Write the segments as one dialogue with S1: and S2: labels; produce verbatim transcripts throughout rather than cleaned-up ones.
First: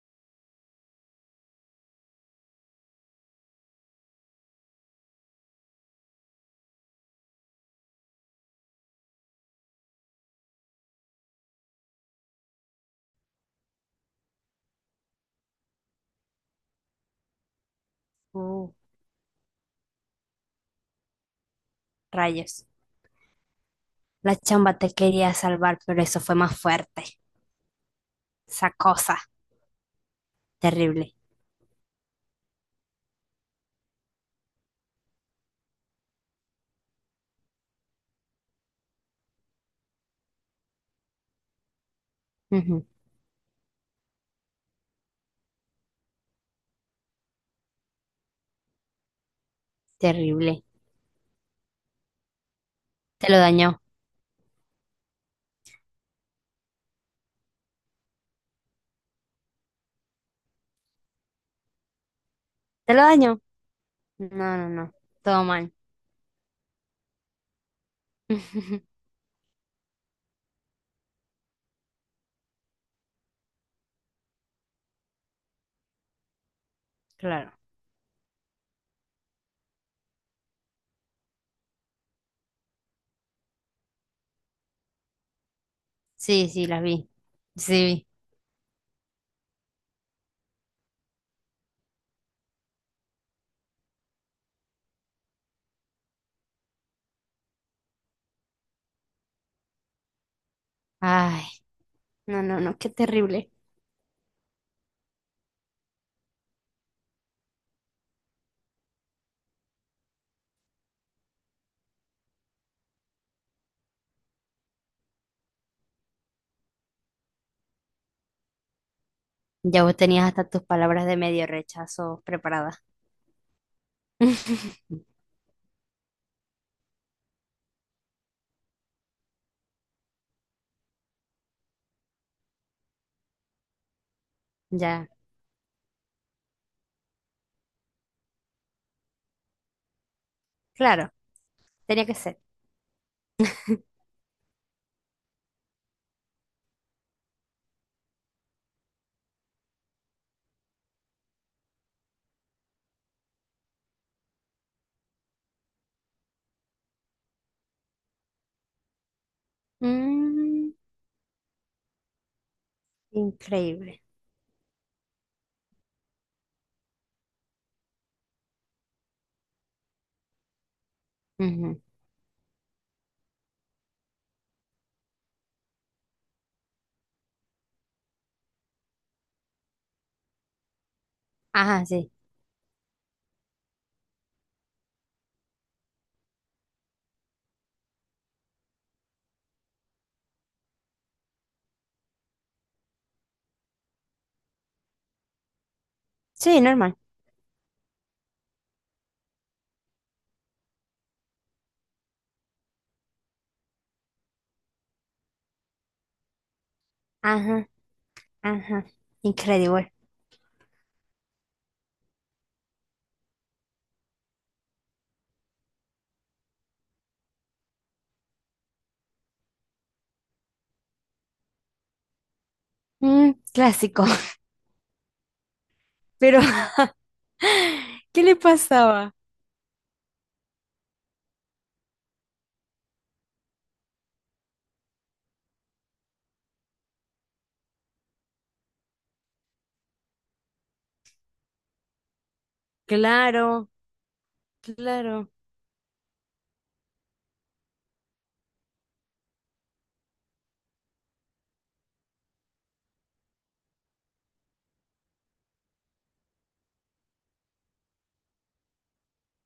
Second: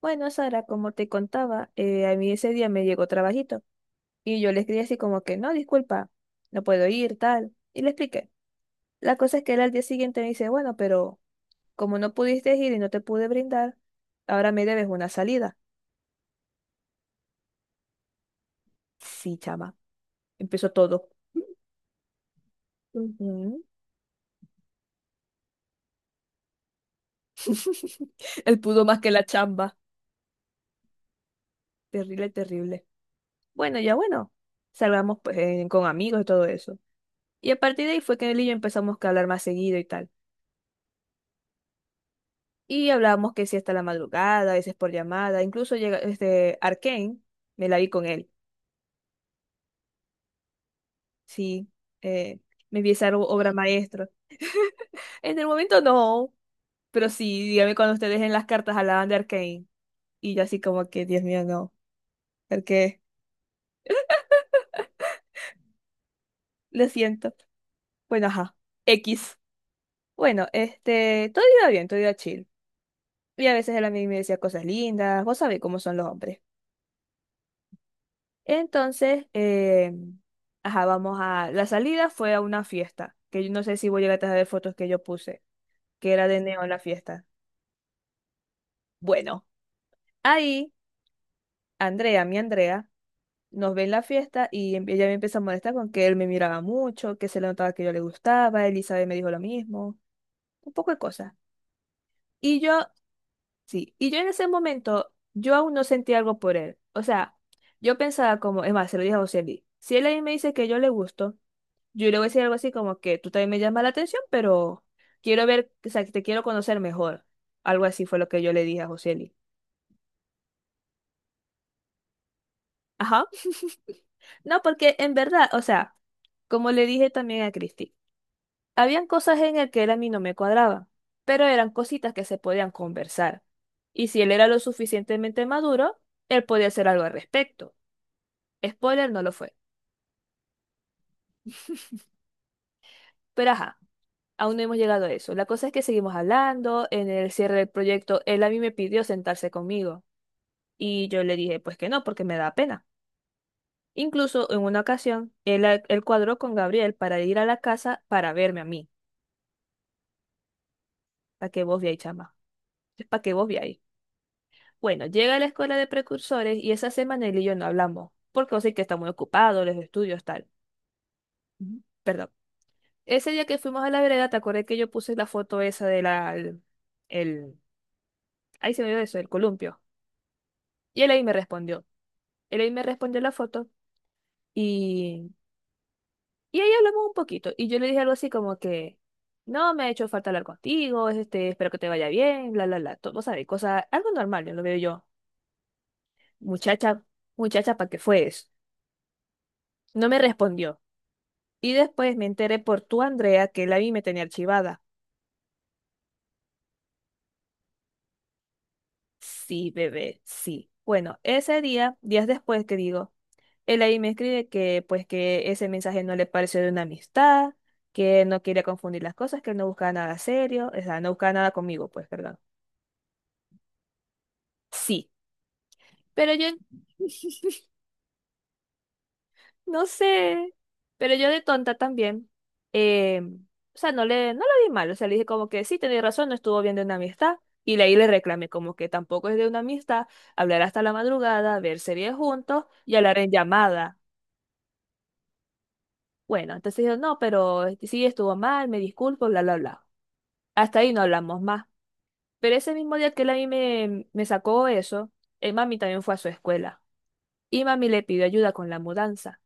S1: Bueno, Sara, como te contaba, eh, a mí ese día me llegó trabajito y yo le escribí así como que, no, disculpa, no puedo ir, tal, y le expliqué. La cosa es que él al día siguiente me dice, bueno, pero como no pudiste ir y no te pude brindar, ahora me debes una salida.
S2: Uh,
S1: Sí, chama, empezó todo.
S2: Rayos.
S1: Ujú.
S2: La chamba te quería salvar, pero eso fue más fuerte.
S1: Él
S2: Esa
S1: pudo más que
S2: cosa.
S1: la chamba.
S2: Terrible.
S1: Terrible, terrible. Bueno, ya bueno, salgamos pues, eh, con amigos y todo eso. Y a partir de ahí fue que él y yo empezamos que a hablar más seguido y tal.
S2: Ujú.
S1: Y hablábamos que sí hasta la madrugada, a veces por llamada, incluso llega este Arcane, me la vi con él,
S2: Terrible.
S1: sí, eh, me vi esa o-
S2: Te lo
S1: obra
S2: dañó.
S1: maestra. En el momento no, pero sí, dígame cuando ustedes en las cartas hablaban de Arcane, y yo así como que, Dios mío, no,
S2: ¿Te
S1: porque
S2: lo dañó? No, no, no. Todo mal.
S1: lo siento. Bueno, ajá, X. Bueno, este, todo iba bien, todo iba chill. Y a veces él a mí me decía cosas lindas, vos sabés cómo son los hombres.
S2: Claro.
S1: Entonces, eh, ajá, vamos a... La salida fue a una fiesta, que yo no sé si voy a llegar a ver fotos que yo puse, que era de
S2: Sí, sí,
S1: neón la
S2: las vi.
S1: fiesta.
S2: Sí, vi.
S1: Bueno, ahí Andrea, mi Andrea, nos ve en la fiesta y em- ella me empieza a molestar con que él me miraba mucho, que se le notaba que yo le gustaba, Elizabeth me dijo lo mismo, un poco de cosas.
S2: Ay, no, no,
S1: Y
S2: no.
S1: yo,
S2: Qué terrible.
S1: sí, y yo en ese momento, yo aún no sentí algo por él. O sea, yo pensaba como, es más, se lo dije a José Luis, si él ahí me dice que yo le gusto, yo le voy a decir algo así como que tú también me llamas la atención, pero quiero ver, o sea, que te quiero conocer mejor. Algo así fue lo que yo le dije a Joseli.
S2: Ya vos tenías hasta tus palabras de medio rechazo preparadas.
S1: Ajá. No, porque en verdad, o sea, como le dije también a Cristi, habían cosas en el que él a mí no me cuadraba, pero eran cositas que se podían conversar. Y si él era lo
S2: Ya.
S1: suficientemente maduro, él podía hacer algo al respecto. Spoiler, no lo fue.
S2: Claro. Tenía que ser.
S1: Pero ajá, aún no hemos llegado a eso. La cosa es que seguimos hablando, en el cierre del proyecto, él a mí me pidió sentarse conmigo. Y yo le dije, pues que no, porque me da pena. Incluso en una ocasión, él, a- él cuadró con Gabriel para ir a la casa para verme a mí.
S2: Mm,
S1: Para que vos veáis, chama. Es para que vos veáis.
S2: Increíble.
S1: Bueno, llega a la escuela de precursores y esa semana él y yo no hablamos, porque vos sé que está muy ocupado, los estudios, tal.
S2: Ujú.
S1: Ujú. Perdón. Ese día que fuimos a la vereda, te acordé que yo puse la foto esa de la, el, el- ahí se me dio eso, el columpio. Y él ahí me respondió.
S2: Ajá, sí.
S1: Él ahí me respondió la foto y Y ahí hablamos un poquito. Y yo le dije algo así como que, no, me ha hecho falta hablar contigo, este, espero que te vaya bien, bla, bla, bla. Todo, sabes sabés, cosa, algo normal, yo lo veo yo.
S2: Sí, normal.
S1: Muchacha, muchacha, ¿para qué fue eso? No me respondió. Y después me enteré por tu Andrea, que la vi me tenía archivada.
S2: Ajá. Ajá,
S1: Sí,
S2: increíble.
S1: bebé, sí. Bueno, ese día, días después que digo, él ahí me escribe que, pues, que ese mensaje no le pareció de una amistad, que no quería confundir las cosas, que él no buscaba nada serio, o sea, no buscaba nada conmigo, pues, perdón.
S2: Mm, clásico.
S1: Sí. Pero
S2: Pero,
S1: yo
S2: ¿qué le pasaba?
S1: no sé, pero yo de tonta también. eh, o sea, no le, no lo vi mal, o sea, le dije como que sí, tenía razón, no estuvo bien de una amistad. Y de ahí le reclamé como que tampoco es de una amistad hablar hasta la madrugada, ver series juntos y hablar en
S2: Claro,
S1: llamada.
S2: claro.
S1: Bueno, entonces yo no, pero este, sí estuvo mal, me disculpo, bla, bla, bla. Hasta ahí no hablamos más. Pero ese mismo día que él a mí me, me sacó eso, el mami también fue a su escuela y mami le pidió ayuda con la mudanza.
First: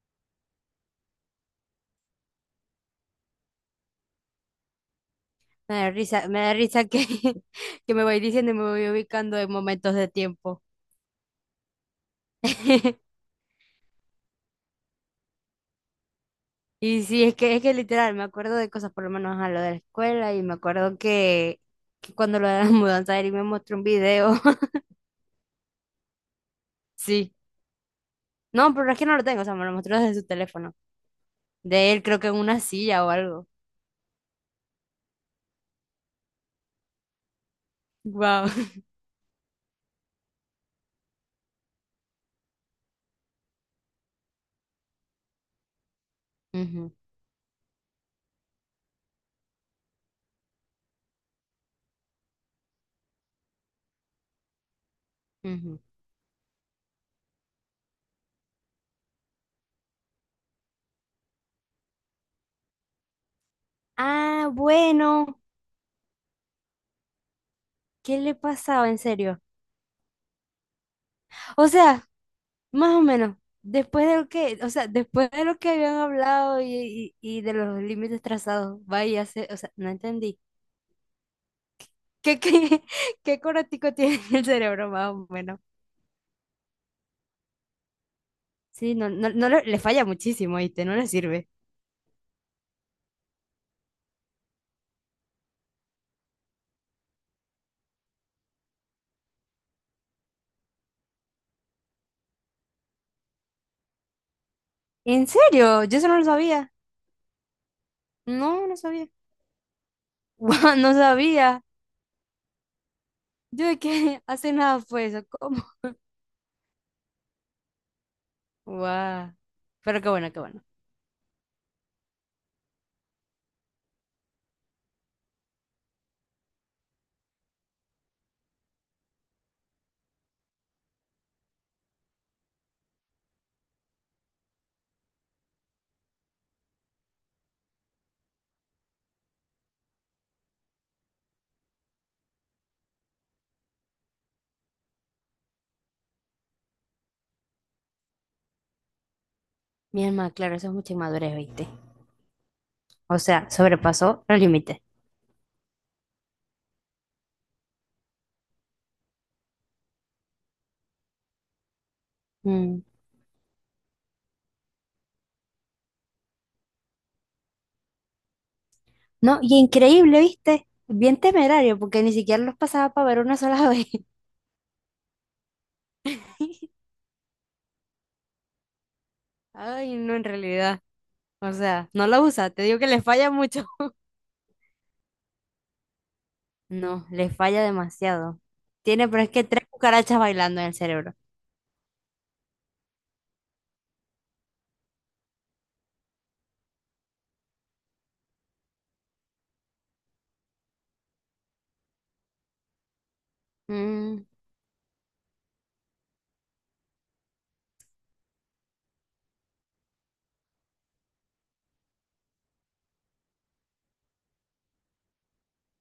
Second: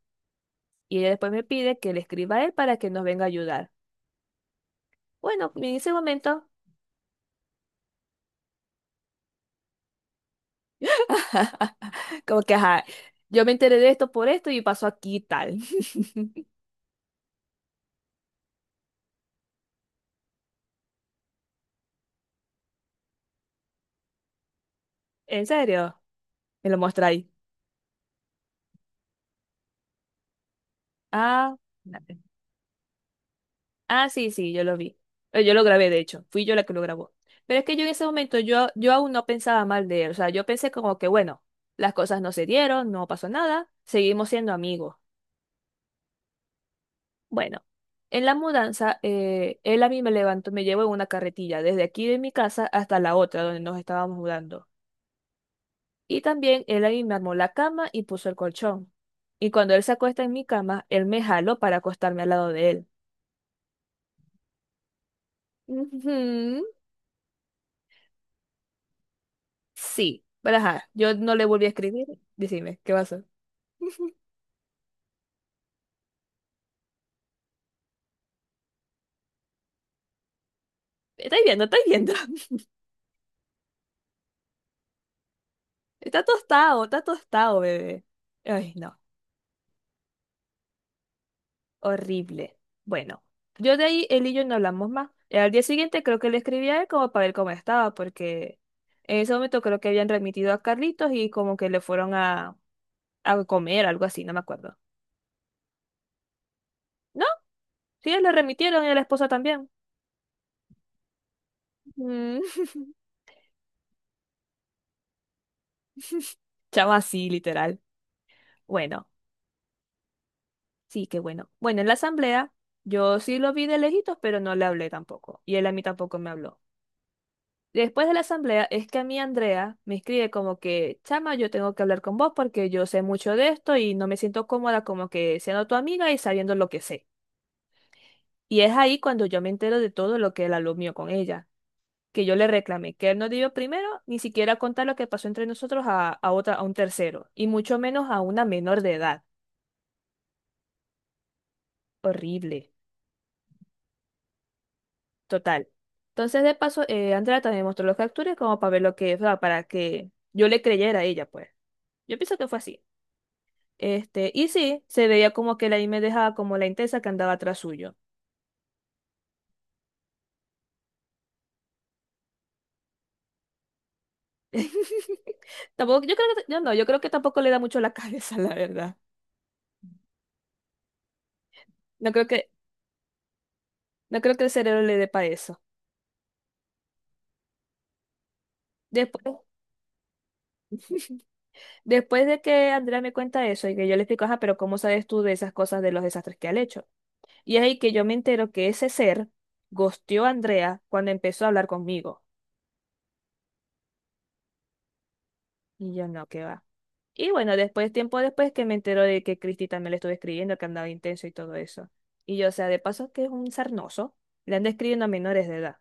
S1: Y ella después me pide que le escriba a él para que nos venga a ayudar. Bueno, en
S2: Me da
S1: ese
S2: risa, me
S1: momento,
S2: da risa que, que me voy diciendo y me voy ubicando en momentos de tiempo.
S1: como que, ajá, yo me enteré de esto por esto y pasó aquí y tal.
S2: Y sí, es que, es que literal, me acuerdo de cosas, por lo menos a lo de la escuela, y me acuerdo que, que cuando lo de la mudanza, Eric me mostró un video.
S1: ¿En serio? Me lo mostráis.
S2: Sí. No, pero es que no lo tengo, o sea, me lo mostró desde su teléfono.
S1: Ah,
S2: De él,
S1: espérate.
S2: creo que en una silla o algo.
S1: Ah, sí, sí, yo lo vi. Eh, Yo lo grabé, de hecho. Fui yo la que lo grabó. Pero es que yo en ese momento,
S2: Wow.
S1: yo, yo aún no pensaba mal de él. O sea, yo pensé como que, bueno, las cosas no se dieron, no pasó nada, seguimos siendo amigos. Bueno, en la mudanza, eh, él a mí me levantó, me llevó en una carretilla desde aquí de mi casa hasta la otra donde nos estábamos mudando. Y también él a mí me armó la cama y puso el colchón. Y cuando él se acuesta en mi cama, él me jaló para acostarme al lado de él.
S2: Ah, bueno,
S1: Ujú.
S2: ¿qué le pasaba en serio?
S1: Sí, pero ajá, yo no le volví a
S2: O
S1: escribir.
S2: sea,
S1: Decime, ¿qué
S2: más o
S1: pasó?
S2: menos, después de lo que, o sea, después de lo que habían hablado y, y- y de los límites trazados, vaya, se- o sea, no entendí.
S1: Estáis viendo, estáis viendo.
S2: ¿Qué, qué, qué coratico tiene el cerebro, más o menos?
S1: Está tostado, está tostado, bebé. Ay,
S2: Sí,
S1: no.
S2: no, no, no le, le falla muchísimo, ¿viste? No le sirve.
S1: Horrible. Bueno, yo de ahí él y yo no hablamos más. Y al día siguiente creo que le escribí a él como para ver cómo estaba, porque en ese momento creo que habían remitido a Carlitos y como que le fueron a, a comer, algo así, no me acuerdo.
S2: ¿En serio? Yo eso no lo sabía.
S1: No, sí, le
S2: No, no
S1: remitieron y a la
S2: sabía.
S1: esposa también.
S2: Guau, no sabía.
S1: Mm.
S2: Yo de que hace nada fue eso, ¿cómo?
S1: Chama así, literal. Bueno,
S2: Guau. Pero qué bueno, qué bueno.
S1: sí, qué bueno. Bueno, en la asamblea yo sí lo vi de lejitos, pero no le hablé tampoco. Y él a mí tampoco me habló. Después de la asamblea es que a mí Andrea me escribe como que, chama, yo tengo que hablar con vos porque yo sé mucho de esto y no me siento cómoda como que siendo tu amiga y sabiendo lo que sé. Y es ahí cuando yo me entero de todo lo que él habló mío con ella, que yo le reclamé que él no debió primero ni siquiera contar lo que pasó entre nosotros a, a otra, a un tercero, y mucho menos a una menor de edad.
S2: Mi alma, claro, eso es mucha inmadurez, ¿viste?
S1: Horrible.
S2: O sea, sobrepasó los límites.
S1: Total. Entonces, de paso, eh, Andrea también mostró los capturas como para ver lo que, o sea, para que yo le creyera a ella, pues. Yo pienso que fue
S2: Mm.
S1: así. Este, y sí, se veía como que ahí me dejaba como la intensa que andaba atrás suyo.
S2: No, y increíble, ¿viste? Bien temerario, porque ni siquiera los pasaba para ver una sola vez.
S1: Tampoco, yo creo que, yo no, yo creo que tampoco le da mucho la cabeza, la verdad.
S2: Ay, no, en realidad. O sea, no
S1: No
S2: lo
S1: creo que,
S2: usa, te digo que le falla mucho.
S1: no creo que el cerebro le dé para eso.
S2: No, le falla demasiado. Tiene, pero es
S1: Después,
S2: que tres cucarachas bailando en el cerebro.
S1: después de que Andrea me cuenta eso y que yo le explico, ajá, pero ¿cómo sabes tú de esas cosas, de los desastres que ha hecho? Y es ahí que yo me entero que ese ser gosteó a Andrea cuando empezó a hablar conmigo.
S2: Mm,
S1: Y yo no, que va. Y bueno, después, tiempo después que me entero de que Cristi también le estuve escribiendo, que andaba intenso y todo eso. Y yo, o sea, de paso que es un sarnoso, le anda escribiendo a menores de edad.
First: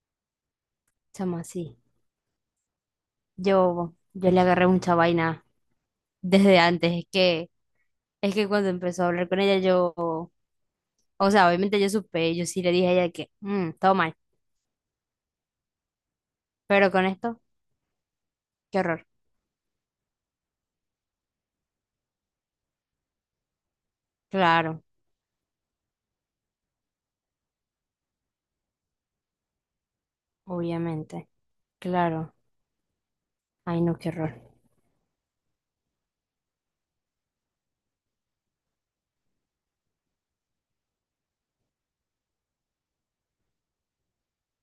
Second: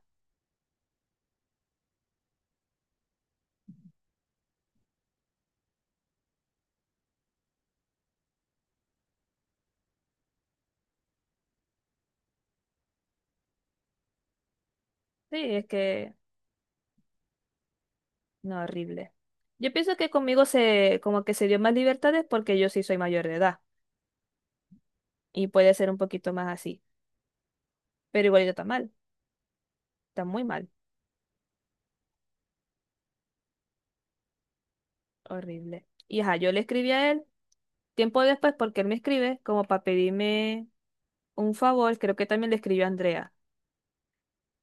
S2: Chamo, sí. Yo, yo le agarré mucha vaina desde antes. Es que, es que cuando empezó a hablar con ella, yo, o sea, obviamente yo supe, yo sí le dije a ella que, mm, todo mal.
S1: Sí, es que,
S2: Pero con esto,
S1: no,
S2: qué horror.
S1: horrible. Yo pienso que conmigo se, como que se dio más libertades porque yo sí soy mayor de edad
S2: Claro.
S1: y puede ser un poquito más así. Pero igual está mal, está muy mal,
S2: Obviamente, claro. Ay, no, qué horror.
S1: horrible. Y ajá, yo le escribí a él tiempo después porque él me escribe como para pedirme un favor, creo que también le escribió a Andrea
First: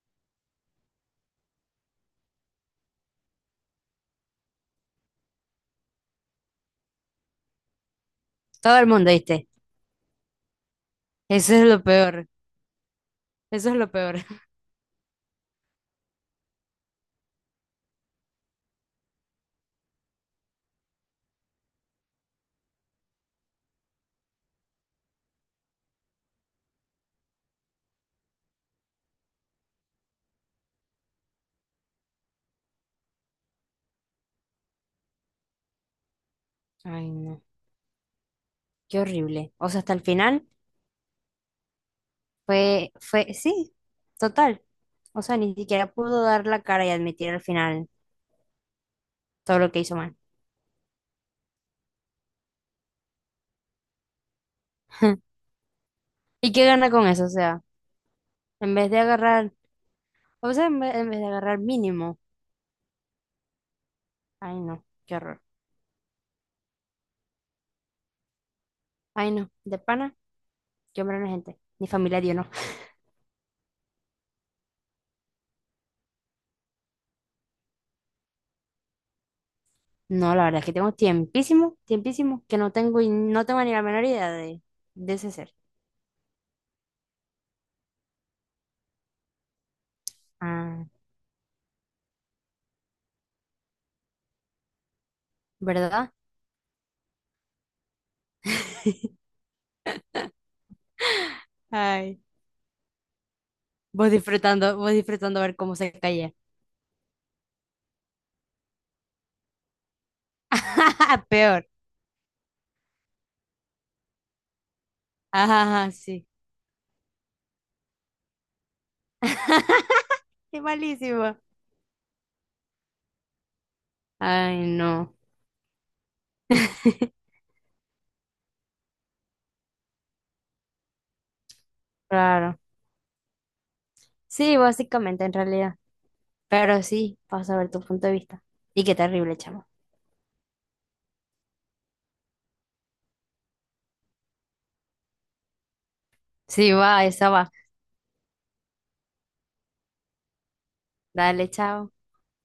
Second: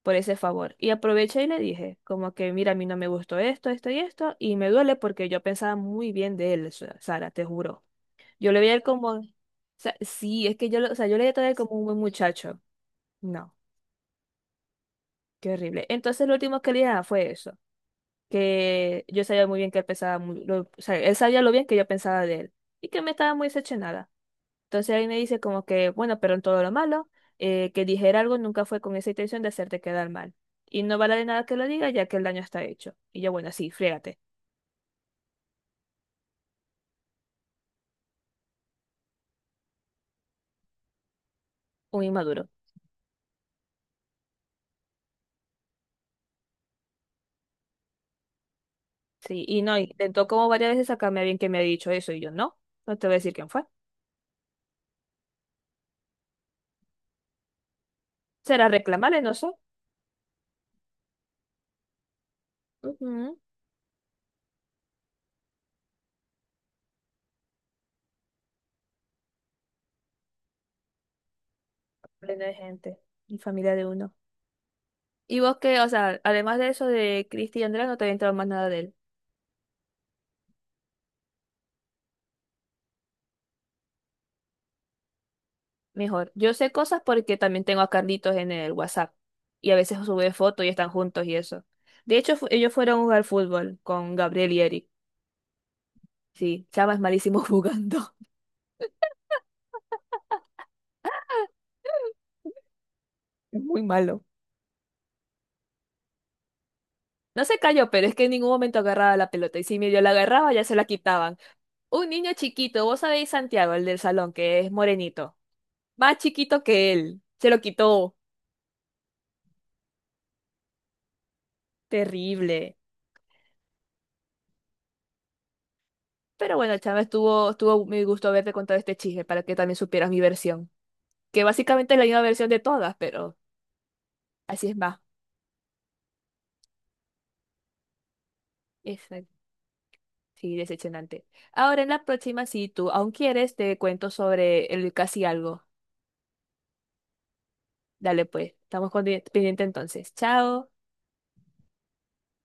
S1: por ese favor. Y aproveché y le dije, como que, mira, a mí no me gustó esto, esto y esto, y me duele porque yo pensaba muy bien de él, Sa- Sara, te juro. Yo le veía a
S2: Todo
S1: él
S2: el
S1: como,
S2: mundo,
S1: o
S2: ¿viste?
S1: sea, sí, es que yo, lo- o sea, yo le veía a
S2: Eso
S1: él
S2: es
S1: como
S2: lo
S1: un buen
S2: peor.
S1: muchacho. No,
S2: Eso es lo peor.
S1: qué horrible. Entonces lo último que le dije ah, fue eso, que yo sabía muy bien que él pensaba muy, lo- o sea, él sabía lo bien que yo pensaba de él y que me estaba muy decepcionada. Entonces ahí me dice como que, bueno, pero en todo lo malo, eh, que dijera algo nunca fue con esa intención de hacerte quedar mal. Y no vale de nada que lo diga, ya que el daño está hecho. Y yo, bueno, sí, friégate,
S2: Ay, no. Qué horrible. O sea, hasta el final
S1: un inmaduro.
S2: fue, fue, sí, total. O sea, ni siquiera pudo dar la cara y admitir al final
S1: Sí,
S2: todo
S1: y
S2: lo
S1: no,
S2: que hizo mal.
S1: intentó como varias veces sacarme a bien que me ha dicho eso, y yo, no, no te voy a decir quién fue.
S2: ¿Y qué gana con eso? O sea,
S1: Será
S2: en vez de
S1: reclamarle, no sé.
S2: agarrar, o sea, en ve- en vez, de agarrar mínimo.
S1: Ujú.
S2: Ay, no, qué horror. Ay, no, de pana, yo hombre no gente. Mi familia dio
S1: Pleno
S2: no.
S1: de gente, y familia de uno. Y vos qué o sea, además de eso de Cristi y Andrea, no te había entrado más nada de él.
S2: No, la verdad es que tengo tiempísimo, tiempísimo, que no tengo y no tengo ni la menor idea de, de ese ser.
S1: Mejor. Yo sé cosas porque también tengo a Carlitos en el WhatsApp. Y a veces sube fotos y
S2: Ah,
S1: están juntos y eso. De hecho, fu- ellos fueron a jugar fútbol con Gabriel y Eric.
S2: ¿verdad?
S1: Sí, Chava es malísimo jugando.
S2: Ay,
S1: Es muy
S2: vos
S1: malo.
S2: disfrutando, vos disfrutando ver cómo se caía.
S1: No se cayó, pero es que en ningún momento agarraba la pelota. Y si medio la agarraba, ya se la quitaban.
S2: Peor.
S1: Un niño chiquito, vos sabéis Santiago, el del salón, que es morenito.
S2: Ajá, ajá,
S1: Más
S2: sí.
S1: chiquito que él. Se lo quitó.
S2: Qué malísimo.
S1: Terrible.
S2: Ay, no.
S1: Pero bueno, Chava, estuvo, estuvo muy gusto haberte contado este chisme para que también supieras mi versión, que básicamente es la misma versión
S2: Claro.
S1: de todas, pero
S2: Sí,
S1: así es más.
S2: básicamente, en realidad. Pero sí, vas a ver tu punto de vista. Y qué
S1: Exacto.
S2: terrible, chamo.
S1: Sí, decepcionante. Ahora en la próxima, si tú aún quieres, te cuento sobre el casi algo.
S2: Sí, va, esa va.
S1: Dale pues, estamos condi- pendiente entonces. Chao.
S2: Dale, chao.